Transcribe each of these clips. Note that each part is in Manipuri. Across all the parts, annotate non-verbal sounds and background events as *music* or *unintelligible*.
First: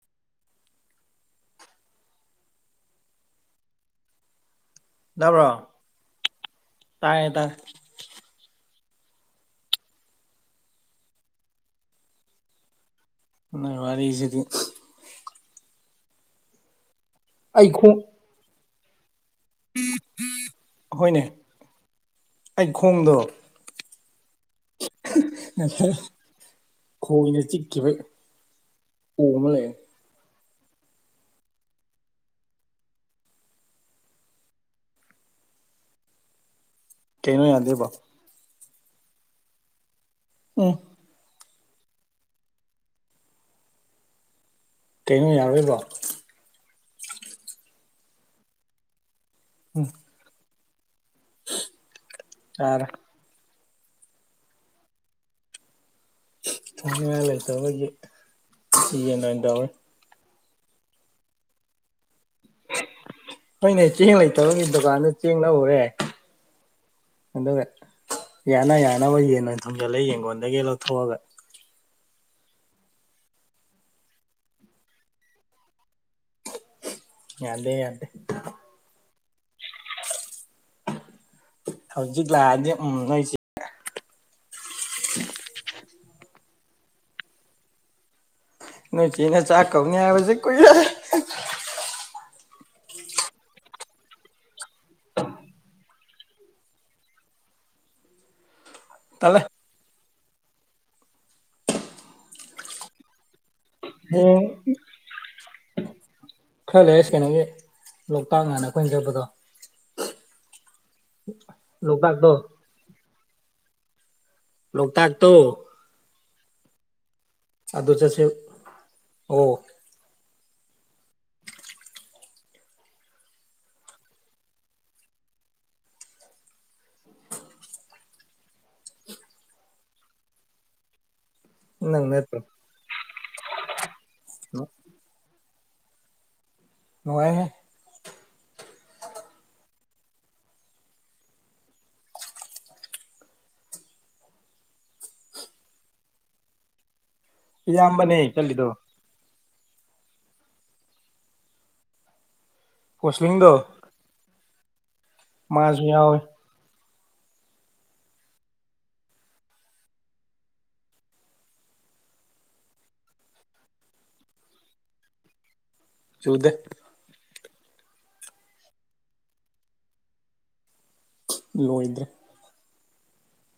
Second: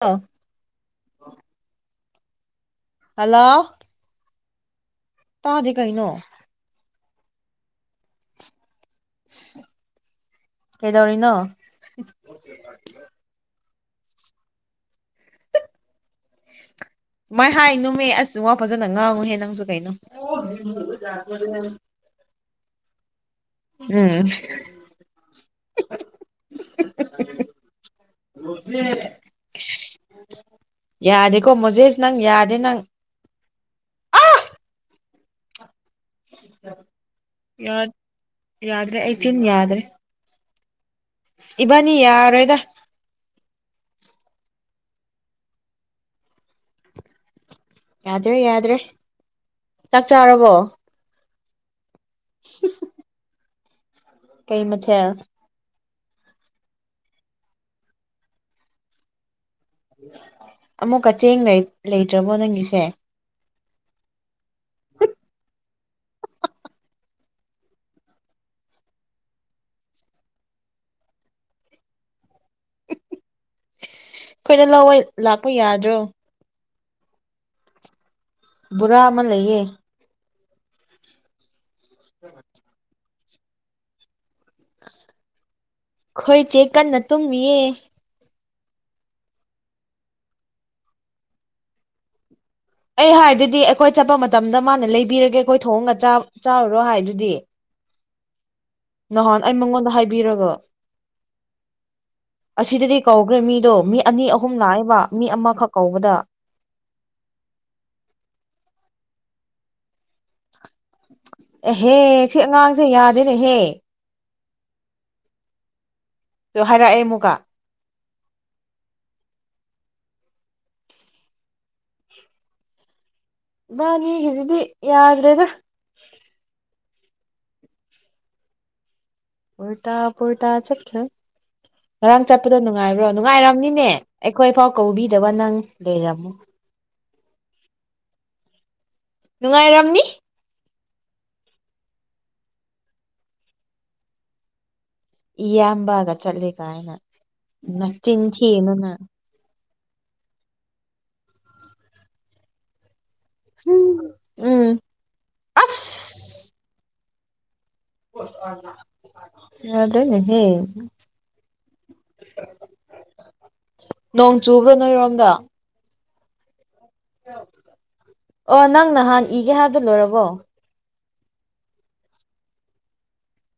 ꯑꯥ ꯍꯜꯂꯣ ꯌꯥꯕ꯭ꯔꯣ ꯇꯥꯗꯦ ꯀꯩꯅꯣ ꯇꯥꯥꯏꯦ ꯇꯥꯏꯦ ꯀꯩꯗꯧꯔꯤꯅꯣ ꯅ ꯋꯥꯔꯤꯔꯁꯤꯗꯤ ꯁꯨꯃꯥꯏ ꯑꯩ ꯍꯥꯏ ꯈꯣꯡ ꯅꯨꯃꯦ ꯑꯁ ꯋꯥ ꯐꯖꯅ ꯉꯥꯡꯉꯨꯍꯦ ꯅꯪꯁꯨ ꯀꯩꯅꯣ ꯑꯩꯈꯣꯡꯗꯣ ꯎꯝ ꯈꯣꯏꯅ ꯆꯤꯛꯈꯤꯕ ꯌꯥꯗꯦꯀꯣ ꯃꯣꯖꯦꯁ ꯅꯪ ꯌꯥꯗꯦ ꯅꯪ ꯀꯩꯅꯣ ꯌꯥꯗꯦꯕꯣ ꯌꯥꯠ ꯌꯥꯗ꯭ꯔꯦ ꯑꯩ ꯆꯤꯟ ꯌꯥꯗ꯭ꯔꯦ ꯑꯣ ꯏꯕꯅꯤ ꯌꯥꯔꯣꯏꯗ ꯀꯩꯅꯣ ꯌꯥꯔꯣꯏꯕꯣ ꯌꯥꯗ꯭ꯔꯦ ꯌꯥꯗ꯭ꯔꯦ ꯎꯝ ꯆꯥꯛ ꯆꯥꯔꯕꯣ ꯆꯥꯔꯦ ꯀꯩ ꯃꯊꯦꯜ ꯊꯣꯡꯅꯤꯡꯉꯥꯏ ꯂꯩꯇꯕꯒꯤ ꯌꯦꯟ ꯑꯣꯏꯅ ꯇꯧꯋꯤ ꯑꯃꯨꯛꯀ ꯆꯦꯡ ꯂꯩ ꯂꯩꯇ꯭ꯔꯕꯣ ꯅꯪꯒꯤꯁꯦ ꯍꯣꯏꯅꯦ ꯆꯦꯡ ꯂꯩꯇꯕꯒꯤ ꯗꯨꯀꯥꯟꯗ ꯆꯦꯡ ꯂꯧꯔꯨꯔꯦ ꯑꯗꯨꯒ ꯌꯥꯅ ꯌꯥꯅꯕ ꯌꯦꯟ ꯑꯣꯏꯅ ꯊꯣꯡꯖꯜꯂꯦ ꯌꯦꯡꯒꯣꯟꯗꯒꯤ ꯂꯧꯊꯣꯛꯑꯒ ꯑꯩꯈꯣꯏꯅ ꯂꯧꯋꯦ ꯂꯥꯛꯄ ꯌꯥꯗ꯭ꯔꯣ ꯌꯥꯗꯦ ꯌꯥꯗꯦ ꯕꯨꯔꯥ ꯑꯃ ꯂꯩꯌꯦ ꯍꯧꯖꯤꯛ ꯂꯥꯛꯑꯗꯤ ꯎꯝ ꯅꯣꯏ ꯆꯦ ꯈꯣꯏ ꯆꯦ ꯀꯟꯅ ꯇꯨꯝꯃꯤꯌꯦ ꯅꯣꯏ ꯆꯦꯅ ꯆꯥꯛ ꯀꯧꯅꯤ ꯍꯥꯏꯕꯖꯦ ꯀꯨꯏꯔꯦ ꯑꯩ ꯍꯥꯏꯗꯨꯗꯤ ꯑꯩꯈꯣꯏ ꯆꯠꯄ ꯃꯇꯝꯗ ꯃꯥꯅ ꯂꯩꯕꯤꯔꯒꯦ ꯑꯩꯈꯣꯏ ꯊꯣꯡꯉꯒ ꯆꯥ ꯆꯥꯎꯔꯣ ꯍꯥꯏꯗꯨꯗꯤ ꯇꯜꯂꯦ ꯅꯍꯥꯟ ꯑꯩ ꯃꯪꯉꯣꯟꯗ ꯍꯥꯏꯕꯤꯔꯒ ꯑꯁꯤꯗꯗꯤ ꯀꯧꯒ꯭ꯔꯦ ꯃꯤꯗꯣ ꯃꯤ ꯑꯅꯤ ꯑꯍꯨꯝ ꯍꯌꯦꯡ ꯂꯥꯛꯑꯦꯕ ꯃꯤ ꯑꯃꯈꯛ ꯀꯧꯕꯗ ꯈꯔ ꯂꯩꯔ ꯁꯦꯅꯕꯤ ꯂꯣꯛꯇꯥꯛ ꯉꯍꯥꯟ ꯑꯩꯈꯣꯏꯅ ꯂꯩꯔꯛꯄꯗꯣ ꯑꯦꯍꯦ ꯁꯤ ꯑꯉꯥꯡꯁꯦ ꯌꯥꯗꯦꯅꯦꯍꯦ ꯂꯣꯛꯇꯥꯛ ꯇꯣ ꯑꯗꯨ ꯍꯥꯏꯔꯛꯑꯦ ꯑꯃꯨꯛꯀ ꯑꯗꯨ ꯆꯠꯁꯦꯕ ꯑꯣ ꯏꯕꯅꯤꯒꯤꯖꯤꯗꯤ ꯌꯥꯗ꯭ꯔꯦꯗ ꯎ꯭ꯔꯇꯥ ꯄꯨꯔꯇꯥ ꯆꯠꯈ꯭ꯔꯦ ꯅꯪ ꯉꯔꯥꯡ ꯅꯠꯇ꯭ꯔꯣ ꯆꯠꯄꯗꯣ ꯅꯨꯡꯉꯥꯏꯕ꯭ꯔꯣ ꯅꯨꯡꯉꯥꯏꯔꯝꯅꯤꯅꯦ ꯑꯩꯈꯣꯏꯐꯥꯎ ꯀꯧꯕꯤꯗꯕ ꯅꯪ ꯂꯩꯔꯝꯃꯨ ꯅꯨꯡꯉꯥꯏꯍꯦ ꯅꯨꯡꯉꯥꯏꯔꯝꯅꯤ ꯏꯌꯥꯝꯕꯒ ꯆꯠꯂꯦ ꯀꯥꯏꯅ ꯏꯌꯥꯝꯕꯅꯦ ꯅꯆꯤꯟ ꯆꯠꯂꯤꯗꯣ ꯊꯤꯒꯅꯨ ꯅꯪ ꯀꯣꯁꯂꯤꯡꯗꯣ ꯎꯝ ꯃꯥꯖꯨ ꯑꯁ ꯌꯥꯎꯋꯤ ꯌꯥꯗ꯭ꯔꯦꯅꯦꯍꯦ ꯅꯣꯡ ꯆꯨꯕ꯭ꯔꯣ ꯅꯣꯏꯔꯣꯝꯗ ꯆꯨꯗꯦ ꯑꯣ ꯅꯪ ꯅꯍꯥꯟ ꯏꯒꯦ ꯍꯥꯏꯕꯗꯨ ꯂꯣꯏꯔꯕꯣ ꯂꯣꯏꯗ꯭ꯔꯦ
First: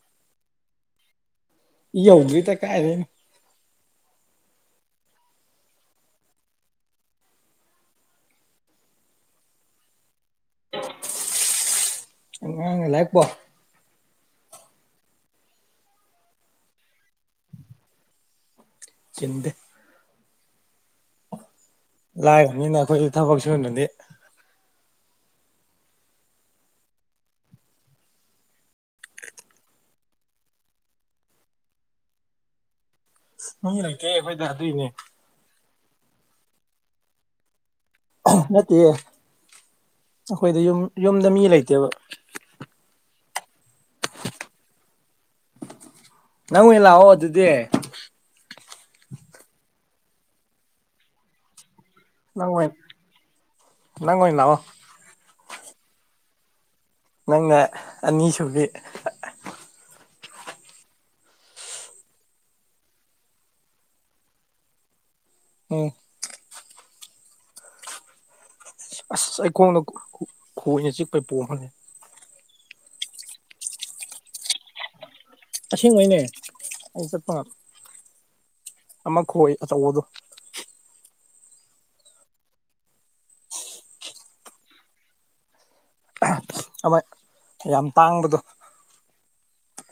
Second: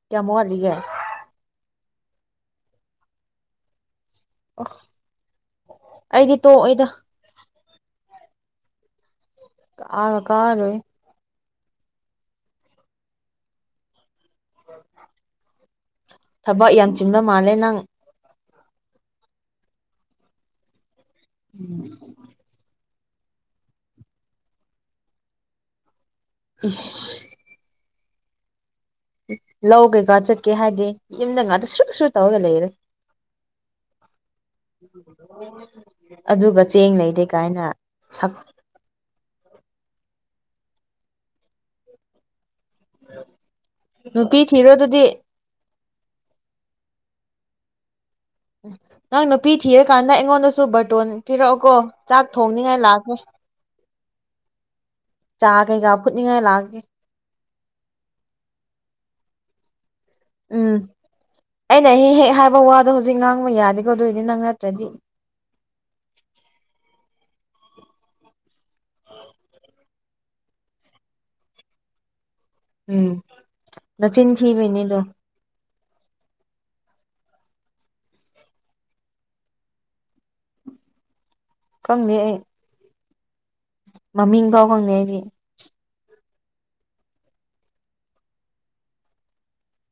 ꯀꯌꯥꯝ ꯃ꯭ꯋꯥꯠꯂꯤꯒꯦ ꯏꯌꯧꯗ꯭ꯔꯤꯗ ꯀꯥꯏꯗꯩꯅꯣ ꯑꯣ ꯑꯩꯗꯤ ꯇꯣꯛꯑꯣꯏꯗ ꯑ꯭ꯔꯒ ꯀꯥꯔꯣꯏꯌꯦ ꯑꯉꯥꯡꯅ ꯂꯥꯏꯔꯤꯛ ꯄꯥꯎ ꯊꯕꯛ ꯌꯥꯝ ꯆꯤꯟꯕ ꯃꯥꯜꯂꯦ ꯅꯪ ꯆꯤꯟꯗꯦ ꯎꯝ ꯂꯥꯏꯔꯕꯅꯤꯅ ꯑꯩꯈꯣꯏꯒꯤ ꯊꯕꯛ ꯁꯨꯅꯗꯤ ꯏꯁ ꯂꯧ ꯀꯩꯀꯥ ꯆꯠꯀꯦ ꯍꯥꯏꯗꯤ ꯌꯨꯝꯗ ꯉꯥꯛꯇ ꯁꯨꯔꯨ ꯁꯨꫪꯨ ꯇꯧꯔꯒ ꯂꯩꯔꯦ ꯃꯤ ꯂꯩꯇꯦ ꯑꯩꯈꯣꯏꯗ ꯑꯗꯨꯏꯅꯦ ꯑꯗꯨꯒ ꯆꯦꯡ ꯂꯩꯗꯦ ꯀꯥꯏꯅ ꯁꯛ ꯅꯠꯇꯤꯌꯦ ꯑꯩꯈꯣꯏꯗ ꯌꯨꯝ ꯌꯨꯝꯗ ꯃꯤ ꯂꯩꯇꯦꯕ ꯅꯨꯄꯤ ꯊꯤꯔꯣ ꯑꯗꯨꯗꯤ ꯅꯪ ꯑꯣꯏꯅ ꯂꯥꯛꯑꫭ ꯑꯗꯨꯗꯤ ꯅꯪ ꯅꯨꯄꯤ ꯊꯤꯔꯀꯥꯟꯗ ꯑꯩꯉꯣꯟꯗꯁꯨ ꯕꯇꯣꯟ ꯄꯤꯔꯛꯑꯣꯀꯣ ꯆꯥꯛ ꯅꯪ ꯑꯣꯏꯅ ꯊꯣꯡꯅꯤꯡꯉꯥꯏ ꯂꯥꯛꯀꯦ ꯅꯪ ꯑꯣꯏꯅ ꯂꯥꯛꯑꯣ ꯆꯥ ꯀꯩꯀꯥ ꯐꯨꯠꯅꯤꯡꯉꯥꯏ ꯂꯥꯛꯒꯦ ꯅꯪꯅ ꯑꯅꯤꯁꯨꯕꯤ ꯎꯝ ꯑꯩꯅ ꯍꯦꯛ ꯍꯦꯛ ꯍꯥꯏꯕ ꯋꯥꯗꯣ ꯍꯧꯖꯤꯛ ꯉꯥꯡꯕ ꯌꯥꯗꯦꯀꯣ ꯑꯗꯨꯑꯣꯏꯗꯤ ꯅꯪ ꯅꯠꯇ꯭ꯔꯗꯤ ꯎꯝ ꯑꯁ ꯑꯩꯈꯣꯡꯅ ꯈꯣꯏꯅ ꯆꯤꯛꯄꯩ ꯄꯣꯝꯈꯠꯂꯦ ꯎꯝ ꯅꯆꯤꯟ ꯊꯤꯕꯩꯅꯤꯗꯣ ꯑꯁꯦꯡꯕꯩꯅꯦ ꯑꯩ ꯆꯠꯄ ꯑꯃꯈꯣꯏ ꯑꯆꯧꯕꯗꯣ ꯈꯪꯗꯦ ꯑꯩ ꯃꯃꯤꯡ ꯐꯥꯎ ꯈꯪꯗꯦ ꯑꯩꯗꯤ ꯑꯃ ꯌꯥꯝ ꯇꯥꯡꯕꯗꯣ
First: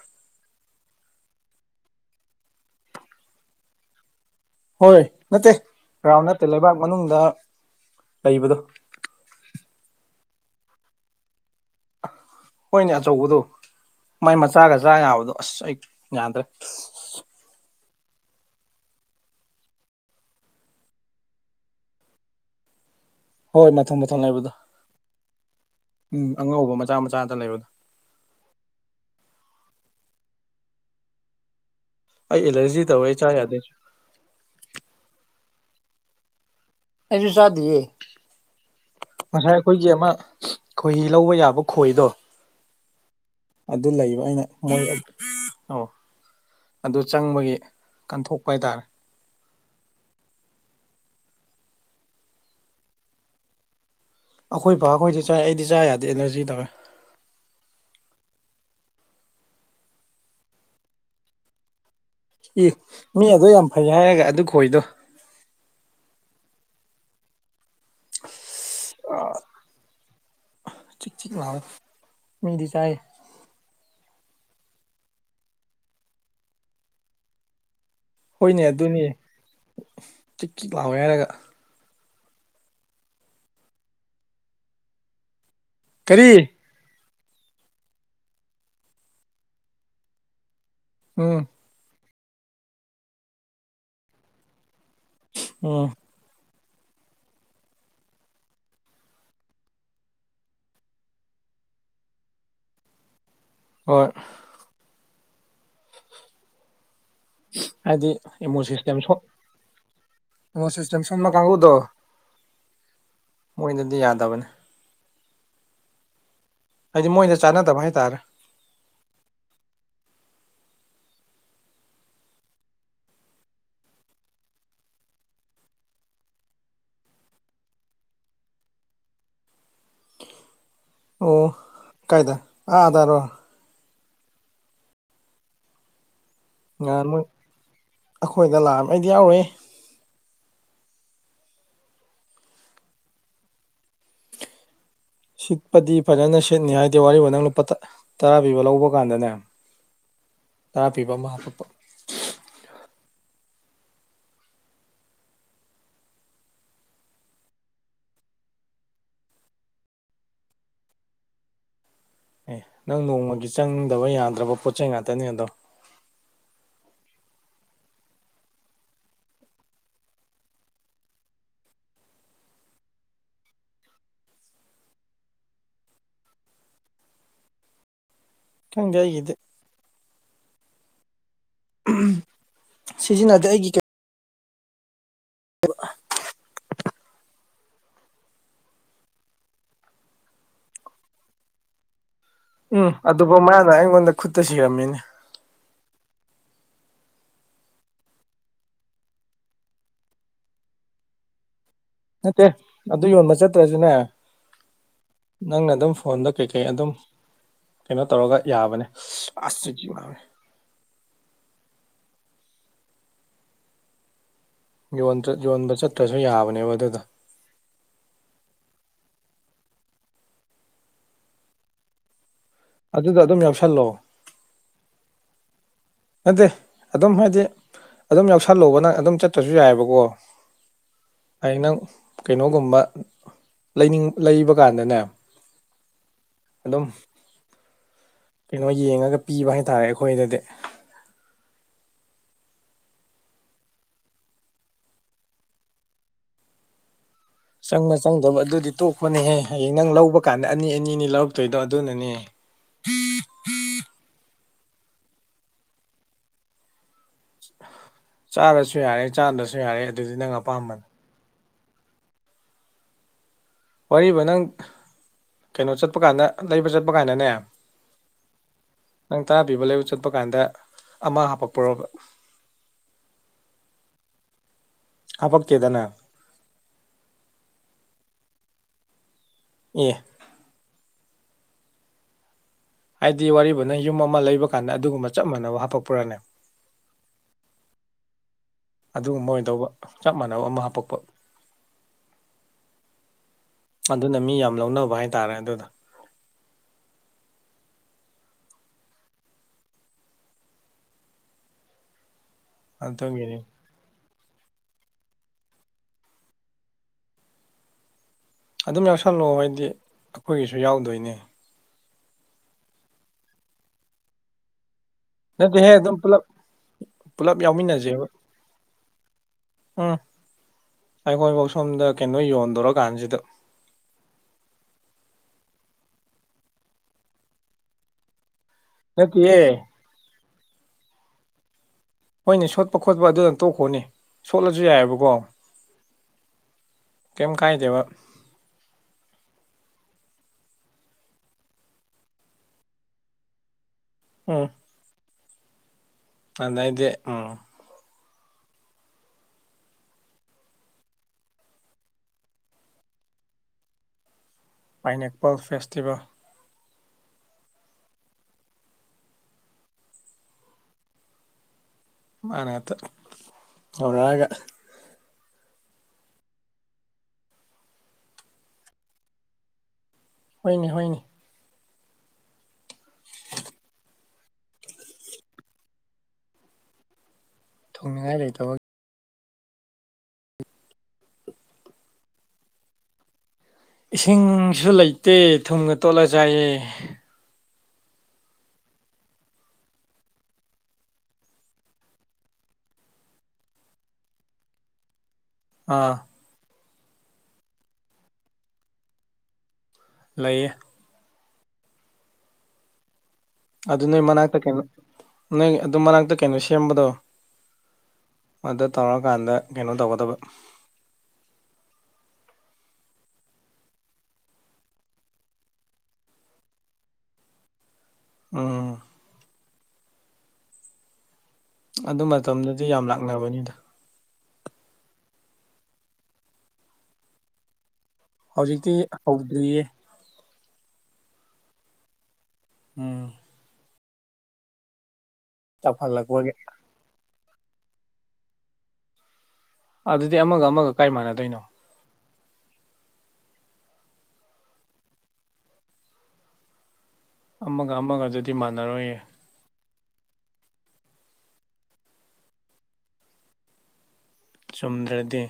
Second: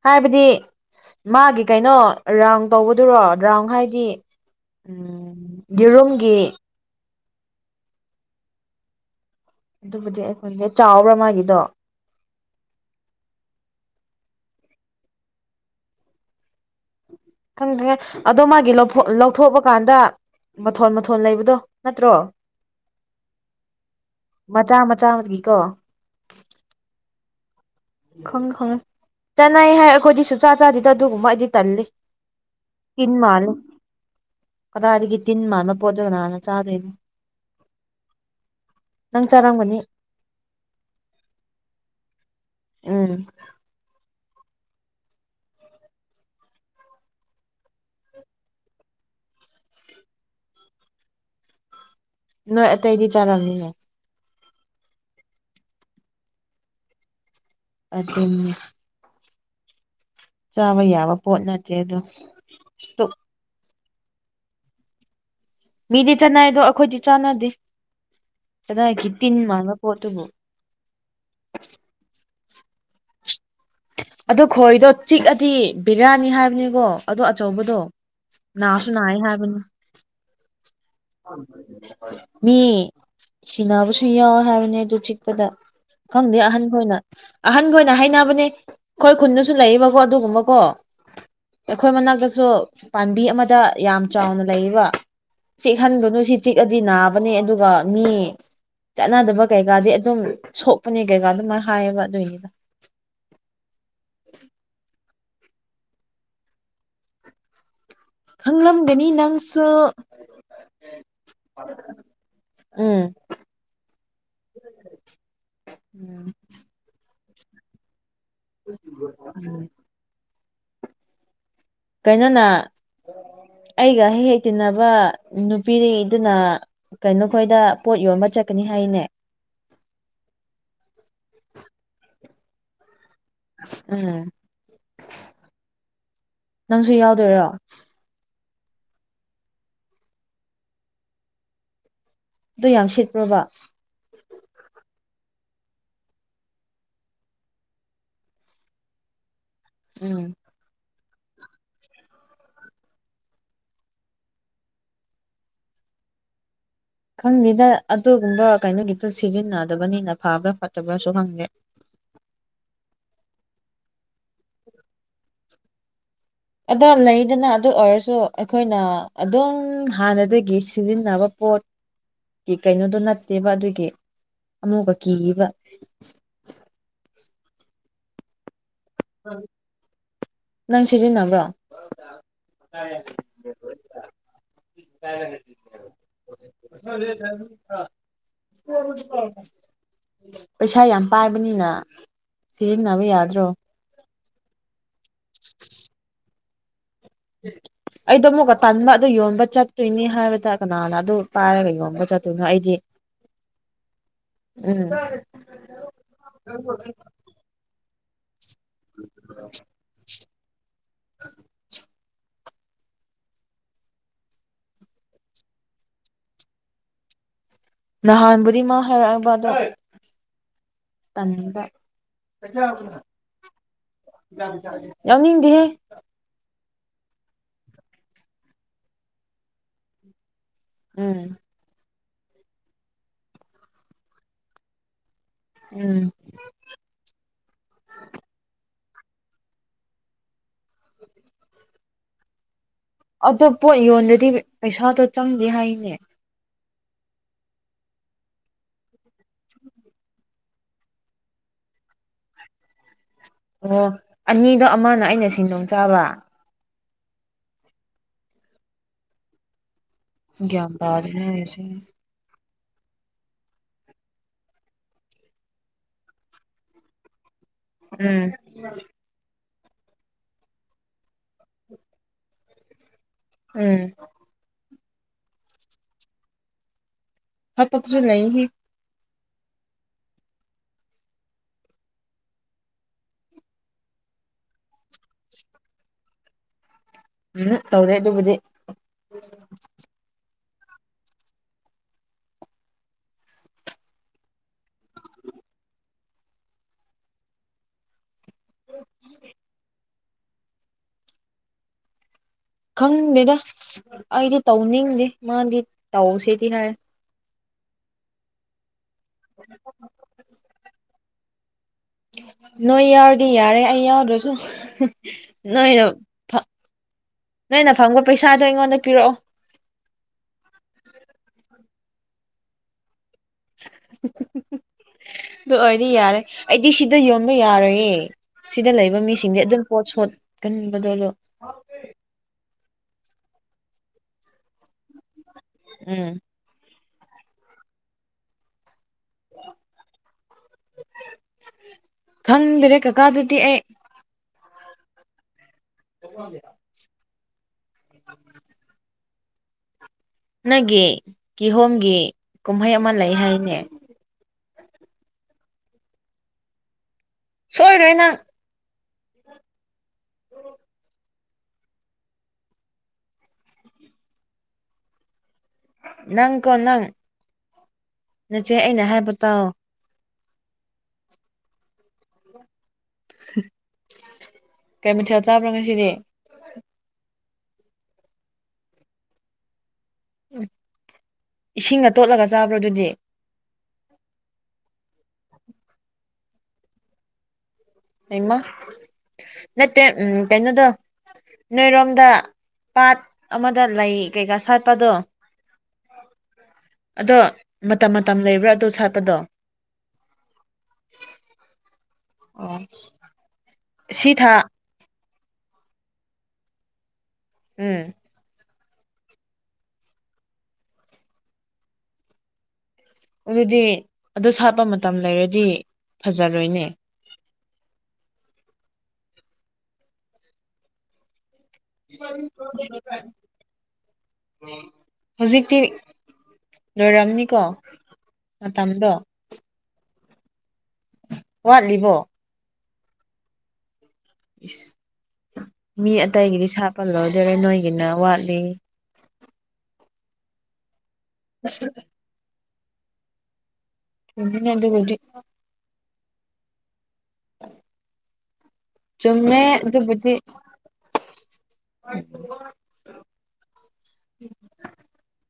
ꯍꯥꯏꯕꯗꯤ ꯃꯥꯒꯤ ꯀꯩꯅꯣ ꯔꯥꯎꯟ ꯇꯧꯕꯗꯨꯔꯣ ꯔꯥꯎꯟ ꯍꯥꯏꯗꯤ ꯍꯣꯏ ꯎꯝ ꯅꯠꯇꯦ ꯔꯥꯎ ꯌꯦꯔꯨꯝꯒꯤ ꯅꯠꯇꯦ ꯂꯩꯕꯥꯛ ꯃꯅꯨꯡꯗ ꯂꯩꯕꯗꯣ ꯑꯗꯨꯕꯨꯗꯤ ꯑꯩꯈꯣꯏꯅꯦ ꯆꯥꯎꯕ꯭ꯔꯥ ꯃꯥꯒꯤꯗꯣ ꯍꯣꯏꯅꯦ ꯑꯆꯧꯕꯗꯣ ꯃꯥꯏ ꯃꯆꯥꯒ ꯆꯥ ꯌꯥꯕꯗꯣ ꯑꯁ ꯑꯩ ꯌꯥꯗ꯭ꯔꯦ ꯈꯪꯉꯦ ꯈꯪꯉꯦ ꯑꯗꯣ ꯃꯥꯒꯤ ꯂꯧꯊꯣꯛꯄ ꯀꯥꯟꯗ ꯃꯊꯣꯟ ꯃꯊꯣꯟ ꯂꯩꯕꯗꯣ ꯅꯠꯇ꯭ꯔꯣ ꯍꯣꯏ ꯃꯊꯣꯟ ꯃꯊꯣꯟ ꯂꯩꯕꯗꯣ ꯃꯆꯥ ꯃꯆꯥꯒꯤꯀꯣ ꯎꯝ ꯑꯉꯧꯕ ꯃꯆꯥ ꯃꯆꯥꯒ ꯂꯩꯕꯗꯣ ꯈꯪꯉꯤ ꯈꯪꯉꯤ ꯆꯠꯅꯩ ꯍꯥꯏ ꯑꯩꯈꯣꯏꯗꯤ ꯁꯨꯡꯆꯥ ꯆꯥꯗꯤꯗ ꯑꯗꯨꯒꯨꯝꯕ ꯑꯩꯗꯤ ꯇꯜꯂꯤ ꯑꯩ ꯑꯦꯂꯔꯖꯤ ꯇꯤꯟ ꯇꯧꯋꯦ ꯆꯥ ꯃꯥꯜꯂꯤ ꯌꯥꯗꯦ ꯀꯗꯥꯏꯗꯒꯤ ꯇꯤꯟ ꯃꯥꯟꯕ ꯄꯣꯠꯇꯣꯏꯅ ꯀꯥꯅꯅ ꯆꯥꯗꯣꯏꯅꯣ ꯑꯩꯖꯨ ꯆꯥꯗꯤꯌꯦ ꯅꯪ ꯉꯁꯥꯏ ꯆꯥꯔꯝꯒꯅꯤ ꯑꯩꯈꯣꯏꯒꯤ ꯑꯃ ꯈꯣꯏꯍꯤ ꯂꯧꯕ ꯌꯥꯕ ꯈꯣꯏꯗꯣ ꯎꯝ ꯑꯗꯨ ꯂꯩꯕ ꯑꯩꯅ ꯃꯣꯏ ꯑꯗꯨ ꯆꯪꯕꯒꯤ ꯀꯟꯊꯣꯛꯄ ꯍꯥꯏꯇꯥꯔꯦ ꯅꯣꯏ ꯑꯇꯩꯗꯤ ꯆꯥꯔꯝꯅꯤꯅꯦ ꯑꯩꯈꯣꯏꯕꯥꯈꯣꯏꯗꯤ ꯆꯥꯏ ꯑꯩꯗꯤ ꯆꯥ ꯌꯥꯗꯦ ꯑꯦꯂꯔꯖꯤ ꯇꯧꯋꯦ ꯑꯗꯨꯝ ꯆꯥꯕ ꯌꯥꯕ ꯄꯣꯠ ꯅꯠꯇꯦꯗꯣ ꯏ ꯃꯤ ꯑꯗꯨ ꯌꯥꯝ ꯐꯩ ꯍꯥꯏꯔꯒ ꯑꯗꯨ ꯈꯣꯏꯗꯣ ꯃꯤꯗꯤ ꯆꯥꯟꯅꯩ ꯑꯗꯣ ꯑꯩꯈꯣꯏꯗꯤ ꯆꯥꯟꯅꯗꯦ ꯀꯗꯥꯏꯒꯤ ꯑꯥ ꯇꯤꯟ ꯃꯥꯟꯕ ꯄꯣꯠꯇꯨꯕꯨ ꯆꯤꯛ ꯆꯤꯛ ꯂꯥꯎꯑꯣ ꯃꯤꯗꯤ ꯆꯥꯢ ꯑꯗꯣ ꯈꯣꯏꯗꯣ ꯆꯤꯛꯑꯗꯤ ꯕꯤꯔꯥꯅꯤ ꯍꯥꯏꯕꯅꯤꯀꯣ ꯑꯗꯣ ꯑꯆꯧꯕꯗꯣ ꯍꯣꯏꯅꯦ ꯅꯥꯁꯨ ꯑꯗꯨꯅꯤ ꯅꯥꯏ ꯍꯥꯏꯕꯅꯤ ꯆꯤꯛ ꯆꯤꯛ ꯂꯥꯎꯑꯦ ꯍꯥꯏꯔꯒ ꯃꯤ ꯁꯤꯅꯕꯁꯨ ꯌꯥꯎꯑꯦ ꯍꯥꯏꯕꯅꯤ ꯑꯗꯨ ꯆꯤꯛꯄꯗ ꯈꯪꯗꯦ ꯀꯔꯤ ꯑꯍꯟ ꯈꯣꯏꯅ ꯑꯍꯟꯈꯣꯢꯅ ꯍꯥꯏꯅꯕꯅꯦ ꯈꯣꯏ ꯈꯨꯟꯗꯁꯨ ꯂꯩꯌꯦꯕꯀꯣ ꯑꯗꯨꯒꯨꯝꯕ ꯀꯣ ꯎꯝ ꯑꯩꯈꯣꯏ ꯃꯅꯥꯛꯇꯁꯨ ꯄꯥꯟꯕꯤ ꯑꯃꯗ ꯌꯥꯝ ꯆꯥꯎꯅ ꯂꯩꯌꯦꯕ ꯎꯝ ꯆꯤꯛꯍꯟꯒꯅꯨ ꯁꯤ ꯆꯤꯛꯑꯗꯤ ꯅꯥꯕꯅꯦ ꯑꯗꯨꯒ ꯃꯤ ꯆꯥꯟꯅꯗꯕ ꯀꯩꯀꯥꯗꯤ ꯑꯗꯨꯝ ꯁꯣꯛꯄꯅꯦ ꯀꯩꯀꯥ ꯑꯗꯨꯃꯥꯏ ꯍꯥꯏꯌꯦꯕ ꯑꯗꯨꯏꯅꯤꯗ ꯍꯣꯢ ꯍꯥꯏꯗꯤ ꯏꯃꯣꯟ ꯁꯤꯁꯇꯦꯝ ꯈꯪꯂꯝꯒꯅꯤ ꯁꯣ ꯅꯪꯁꯨ ꯏꯃꯣꯟ ꯁꯤꯁꯇꯦꯝ ꯁꯣꯟꯕ ꯀꯥꯡꯒꯨꯗꯣ ꯎꯝ ꯃꯣꯏꯅꯗꯤ ꯌꯥꯗꯕꯅꯦ ꯎꯝ *unintelligible* ꯍꯥꯏꯗꯤ ꯃꯣꯏꯗ ꯆꯥꯟꯅꯗꯕ ꯍꯥꯏꯇꯥꯔꯦ ꯎꯝ *unintelligible* ꯀꯩꯅꯣꯅ ꯑꯩꯒ ꯍꯦ ꯍꯦꯛ ꯇꯤꯟꯅꯕ ꯅꯨꯄꯤꯔꯤꯗꯨꯅ ꯀꯩꯅꯣꯈꯣꯏꯗ ꯄꯣꯠ ꯌꯣꯟꯕ ꯆꯠꯀꯅꯤ ꯍꯥꯏꯅꯦ ꯑꯣ ꯀꯥꯏꯗ ꯑꯥꯗꯔꯣ ꯎꯝ ꯅꯪꯁꯨ ꯉꯍꯥꯟ ꯃꯣꯏ ꯌꯥꯎꯗꯣꯏꯔꯣ ꯑꯩꯈꯣꯏꯗ ꯂꯥꯛꯑꯝ ꯑꯩꯗꯤ ꯌꯥꯎꯔꯣꯢꯑꯦ ꯑꯗꯨ ꯌꯥꯝ ꯁꯤꯠꯄ꯭ꯔꯣꯕ ꯁꯤꯠꯄꯗꯤ ꯐꯖꯅ ꯁꯤꯠꯅꯤ ꯍꯥꯏꯗꯤ ꯋꯥꯔꯤ ꯋꯥ ꯅꯪ ꯂꯨꯄꯥ ꯇ ꯇꯔꯥ ꯄꯤꯕ ꯂꯧꯕ ꯀꯥꯟꯗꯅꯦ ꯎꯝ ꯇꯔꯥ ꯄꯤꯕ ꯑꯃ ꯍꯥꯞꯄꯛꯄ ꯈꯪꯗꯦꯗ ꯑꯗꯨꯒꯨꯝꯕ ꯀꯩꯅꯣꯒꯤꯇꯣ ꯁꯤꯖꯤꯟꯅꯗꯕꯅꯤꯅ ꯐꯕ꯭ꯔꯥ ꯐꯠꯇꯕ꯭ꯔꯥꯁꯨ ꯈꯪꯗꯦ ꯑꯦ ꯅꯪ ꯅꯣꯡꯃꯒꯤ ꯆꯪꯗꯕ ꯌꯥꯗ꯭ꯔꯕ ꯄꯣꯠꯆꯩ ꯉꯥꯇꯅꯦ ꯑꯗꯣ ꯑꯗꯣ ꯂꯩꯗꯅ ꯑꯗꯨ ꯑꯣꯏꯔꯁꯨ ꯑꯩꯈꯣꯏꯅ ꯑꯗꯨꯝ ꯍꯥꯟꯅꯗꯒꯤ ꯁꯤꯖꯤꯟꯅꯕ ꯄꯣꯠ ꯀꯤ ꯀꯩꯅꯣꯗꯨ ꯅꯠꯇꯦꯕ ꯑꯗꯨꯒꯤ ꯑꯃꯨꯛꯀ ꯀꯤꯌꯦꯕ ꯈꯪꯗꯦ ꯑꯩꯒꯤꯗꯤ ꯅꯪ ꯁꯤꯖꯤꯟꯅꯕ꯭ꯔꯣ ꯎꯝꯍꯨꯝ ꯁꯤꯖꯤꯟꯅꯗꯦ ꯑꯩꯒꯤ ꯀ *inaudible* ꯄꯩꯁꯥ ꯌꯥꯝ ꯄꯥꯏꯕꯅꯤꯅ ꯎꯝ ꯁꯤꯖꯤꯟꯅꯕ ꯑꯗꯨꯕꯧ ꯌꯥꯗ꯭ꯔꯣ ꯃꯥꯅ ꯑꯩꯉꯣꯟꯗ ꯈꯨꯠꯇ ꯁꯤꯔꯝꯃꯤꯅꯦ *inaudible* ꯑꯩꯗꯣ ꯑꯃꯨꯛꯀ ꯇꯟꯕ ꯑꯗꯨ ꯌꯣꯟꯕ ꯆꯠꯇꯣꯏꯅꯤ ꯍꯥꯏꯕꯗ ꯀꯅꯥꯅ ꯑꯗꯨ ꯄꯥꯏꯔꯒ ꯌꯣꯟꯕ ꯆꯠꯇꯣꯏꯅꯣ ꯅꯠꯇꯦ ꯑꯩꯗꯤ ꯑꯗꯨ ꯌꯣꯟꯕ ꯆꯠꯇ꯭ꯔꯖꯨꯅꯦ ꯎꯝ ꯅꯪꯅ ꯑꯗꯨꯝ ꯐꯣꯟꯗ ꯀꯩꯀꯩ ꯑꯗꯨꯝ ꯀꯩꯅꯣ ꯇꯧꯔꯒ ꯌꯥꯕꯅꯦ ꯑꯁ ꯆꯤꯛ ꯆꯤꯛ ꯂꯥꯎꯑꯦ *inaudible* ꯌꯣꯟꯗ꯭ꯔ ꯌꯣꯟꯕ ꯆꯠꯇ꯭ꯔꯖꯨ ꯌꯥꯕꯅꯦꯕ ꯑꯗꯨꯗꯣ ꯅꯍꯥꯟꯕꯨꯗꯤ ꯃꯥ ꯍꯥꯏꯔꯛꯑꯦꯕ ꯑꯗꯣ ꯇꯟꯕ ꯑꯗꯨꯗꯣ ꯑꯗꯨꯝ ꯌꯥꯎꯁꯜꯂꯣ *unintelligible* ꯌꯥꯎꯅꯤꯡꯗꯦꯍꯦ ꯅꯠꯇꯦ ꯑꯗꯨꯝ ꯍꯥꯏꯗꯤ ꯑꯗꯨꯝ ꯌꯥꯎꯁꯜꯂꯣꯕ ꯅꯪ ꯑꯗꯨꯝ ꯆꯠꯇ꯭ꯔꯁꯨ ꯌꯥꯏꯑꯦꯕꯀꯣ ꯎꯝ ꯍꯌꯦꯡ ꯅꯪ ꯀꯩꯅꯣꯒꯨꯝꯕ ꯂꯩꯅꯤꯡ ꯂꯩꯕ ꯀꯥꯟꯗꯅꯦ ꯎꯝ ꯑꯗꯨꯝ ꯀꯩꯅꯣ ꯌꯦꯡꯉꯒ ꯄꯤꯕ ꯍꯥꯏꯇꯥꯔꯦ ꯑꯩꯈꯣꯏꯗꯗꯤ ꯑꯗꯨ ꯄꯣꯠ ꯌꯣꯟꯗꯗꯤ ꯄꯩꯁꯥꯗꯣ ꯆꯪꯗꯦ ꯍꯥꯏꯅꯦ ꯆꯪꯕ ꯆꯪꯗꯕ ꯑꯗꯨꯗꯤ ꯇꯣꯛꯄꯅꯦꯍꯦ ꯍꯌꯦꯡ ꯅꯪ ꯂꯧꯕ ꯀꯥꯟꯗ ꯑꯅꯤ ꯑꯅꯤ ꯑꯅꯤ ꯂꯧꯔꯛꯇꯣꯏꯗꯣ ꯑꯗꯨꯅꯅꯦ ꯑꯣ ꯑꯅꯤꯗꯣ ꯑꯃꯅ ꯑꯩꯅ ꯁꯤꯁꯤꯡꯗꯣꯡ ꯆꯥꯕ ꯆꯥꯔꯁꯨ ꯌꯥꯔꯦ ꯆꯥꯗ꯭ꯔꯁꯨ ꯌꯥꯔꯦ ꯑꯗꯨꯗꯤ ꯅꯪ ꯒ꯭ꯌꯜ ꯑꯄꯥꯝꯕꯅꯤ ꯇꯗꯦꯅꯦ *unintelligible* ꯋꯥꯔꯤꯕ ꯅꯪ ꯀꯩꯅꯣ ꯆꯠꯄ ꯀꯥꯟꯗ ꯂꯩꯕ ꯆꯠꯄ ꯀꯥꯟꯗꯅꯦ ꯎꯝ ꯅꯪ ꯇꯔꯥ ꯄꯤꯕ ꯂꯩꯕ ꯆꯠꯄ ꯀꯥꯟꯗ ꯑꯃ ꯍꯥꯞꯄꯛꯄꯣꯔꯣꯕ ꯎꯝ ꯍꯥꯄꯛꯇꯦꯗꯅ ꯊꯕꯛꯁꯨ ꯂꯩꯍꯤ ꯌꯦ ꯍꯥꯏꯗꯤ ꯋꯥꯔꯤꯕꯅ ꯌꯨꯝ ꯑꯃ ꯂꯩꯕ ꯀꯥꯟꯗ ꯑꯗꯨꯒꯨꯝꯕ ꯆꯞ ꯃꯥꯟꯅꯕ ꯍꯥꯄꯛꯄꯔꯅꯦ ꯎꯝ ꯇꯧꯔꯦ ꯑꯗꯨꯕꯨꯗꯤ ꯑꯗꯨꯒꯨꯝꯕ ꯑꯣꯏꯅ ꯇꯧꯕ ꯆꯞ ꯃꯥꯟꯅꯕ ꯑꯃ ꯍꯥꯞꯄꯛꯄ ꯑꯗꯨꯅ ꯃꯤ ꯌꯥꯝ ꯂꯧꯅꯕ ꯍꯥꯏꯇꯥꯔꯦ ꯑꯗꯨꯗ ꯈꯪꯗꯦꯗ ꯑꯗꯨꯒꯤꯅꯤ ꯑꯩꯗꯤ ꯇꯧꯅꯤꯡꯗꯦ ꯃꯥꯗꯤ ꯇꯧꯁꯤꯗꯤ ꯍꯥꯏ ꯑꯗꯨꯝ ꯌꯥꯎꯁꯜꯂꯛꯑꯣ ꯍꯥꯏꯗꯤ ꯑꯩꯈꯣꯏꯒꯤꯁꯨ ꯌꯥꯎꯗꯣꯏꯅꯦ ꯅꯣꯏ ꯌꯥꯎꯔꯗꯤ ꯌꯥꯔꯦ ꯑꯩ ꯌꯥꯎꯗ꯭ꯔꯁꯨ ꯅꯠꯇꯦꯍꯦ ꯅꯣꯏꯅ ꯑꯗꯨꯝ ꯄꯨꯂꯞ ꯄꯨꯂꯞ ꯅꯣꯏꯅ ꯐꯪꯕ ꯌꯥꯎꯃꯤꯟꯅꯁꯦꯕ ꯄꯩꯁꯥꯗꯣ ꯑꯩꯉꯣꯟꯗ ꯄꯤꯔꯛꯑꯣ ꯎꯝ ꯑꯩꯈꯣꯏꯐꯧ ꯁꯣꯝꯗ ꯀꯩꯅꯣ ꯌꯣꯟꯗꯣꯔꯀꯥꯟꯁꯤꯗ ꯑꯗꯨ ꯑꯣꯏꯔꯗꯤ ꯌꯥꯔꯦ ꯑꯩꯗꯤ ꯁꯤꯗ ꯌꯣꯟꯕ ꯌꯥꯔꯣꯏꯌꯦ ꯁꯤꯗ ꯂꯩꯕ ꯃꯤꯁꯤꯡꯗꯤ ꯅꯠꯇꯦꯌꯦ ꯑꯗꯨꯝ ꯄꯣꯠ ꯁꯣꯠꯀꯟꯕꯗꯣ ꯍꯣꯏꯅꯦ ꯁꯣꯠꯄ ꯈꯣꯠꯄ ꯑꯗꯨꯗ ꯇꯣꯛꯈꯣꯅꯦ ꯁꯣꯠꯂꯁꯨ ꯌꯥꯏꯑꯕꯀꯣ ꯎꯝ ꯀꯦꯝ ꯀꯥꯏꯗꯦꯕ ꯈꯪꯗ꯭ꯔꯦ ꯀꯀꯥꯗꯨꯗꯤ ꯑꯩ ꯎꯝ ꯑꯗꯥꯏꯗꯦ ꯎꯝ *inaudible* ꯅꯪꯒꯤ ꯀꯤꯍꯣꯝꯒꯤ ꯀꯨꯝꯍꯩ ꯑꯃ ꯂꯩ ꯍꯥꯏꯅꯦ ꯑꯥꯏꯅꯦꯛꯛꯄꯜ ꯐꯦꯁꯇꯤꯚꯦꯜ ꯁꯣꯏꯔꯦꯅꯥ ꯃꯥꯅꯦꯠꯇ ꯍꯒ ꯅꯪ ꯀꯣ ꯅꯪ ꯅꯆꯦ ꯑꯩꯅ ꯍꯥꯏꯕ ꯇꯥꯎꯑꯣ ꯍꯣꯏꯅꯦ ꯍꯣꯏꯅꯦ ꯀꯩ ꯃꯊꯦꯜ ꯆꯥꯕ꯭ꯔꯥꯣ ꯉꯁꯤꯗꯤ ꯊꯣꯡꯅꯤꯡꯉꯥꯏ ꯂꯩꯇꯕ ꯎ ꯏꯁꯤꯡꯅ ꯇꯣꯠꯂꯒ ꯆꯥꯕ꯭ꯔꯣ ꯑꯗꯨꯗꯤ ꯏꯁꯤꯡꯁꯨ ꯂꯩꯇꯦ ꯊꯨꯝꯒ ꯇꯣꯠꯂ ꯆꯥꯏꯌꯦ ꯏꯃ ꯅꯠꯇ ꯎ ꯇꯩꯅꯣꯗꯣ ꯅꯣꯏꯔꯣꯝꯗ ꯄꯥꯠ ꯑꯃꯗ ꯂꯩ ꯀꯩꯀꯥ ꯁꯥꯠꯄꯗꯣ ꯑꯥ ꯑꯗꯣ ꯃꯇꯝ ꯃꯇꯝ ꯂꯩꯕ꯭ꯔꯥ ꯑꯗꯣ ꯁꯥꯠꯄꯗꯣ ꯂꯩꯌꯦ ꯑꯣ ꯑꯗꯨ ꯅꯣꯏ ꯁꯤ ꯊꯥ ꯃꯅꯥꯛꯇ ꯀꯩꯅꯣ ꯅꯣꯏ ꯑꯗꯨ ꯃꯅꯥꯛꯇ ꯀꯩꯅꯣ ꯁꯦꯝꯕꯗꯣ ꯎꯝ ꯃꯗ ꯇꯧꯔꯀꯥꯟꯗ ꯀꯩꯅꯣ ꯇꯧꯒꯗꯕ ꯑꯗꯨꯗꯤ ꯑꯗꯨ ꯁꯥꯠꯄ ꯃꯇꯝ ꯂꯩꯔꯗꯤ ꯐꯖꯔꯣꯏꯅꯦ ꯎꯝ ꯑꯗꯨ ꯃꯇꯝꯗꯨꯗꯤ ꯌꯥꯝ ꯂꯥꯛꯅꯕꯅꯤꯗ ꯍꯧꯖꯤꯛꯇꯤ ꯂꯣꯏꯔꯝꯅꯤꯀꯣ ꯍꯧꯖꯤꯛꯇꯤ ꯃꯇꯝꯗꯣ ꯍꯧꯗ꯭ꯔꯤꯌꯦ ꯋꯥꯠꯂꯤꯕꯣ ꯎꯝ ꯏꯁ ꯃꯤ ꯆꯥꯎꯈꯠꯂꯛꯄꯒꯤ ꯑꯇꯩꯒꯤꯗꯤ ꯁꯥꯄꯂꯣꯏꯗꯣꯏꯔꯦ ꯅꯣꯏꯒꯤꯅ ꯋꯥꯠꯂꯤ ꯑꯗꯨꯗꯤ ꯑꯃꯒ ꯑꯃꯒ ꯀꯥꯏ ꯃꯥꯟꯅꯗꯣꯏꯅꯣ *unintelligible* ꯑꯗꯨꯒꯗꯤ ꯑꯃꯒ ꯑꯃꯒ ꯑꯗꯨꯗꯤ ꯃꯥꯟꯅꯔꯣꯏꯌꯦ ꯆꯨꯃꯃꯦ ꯑꯗꯨꯕꯨꯗꯤ ꯆꯨꯝꯗ꯭ꯔꯗꯤ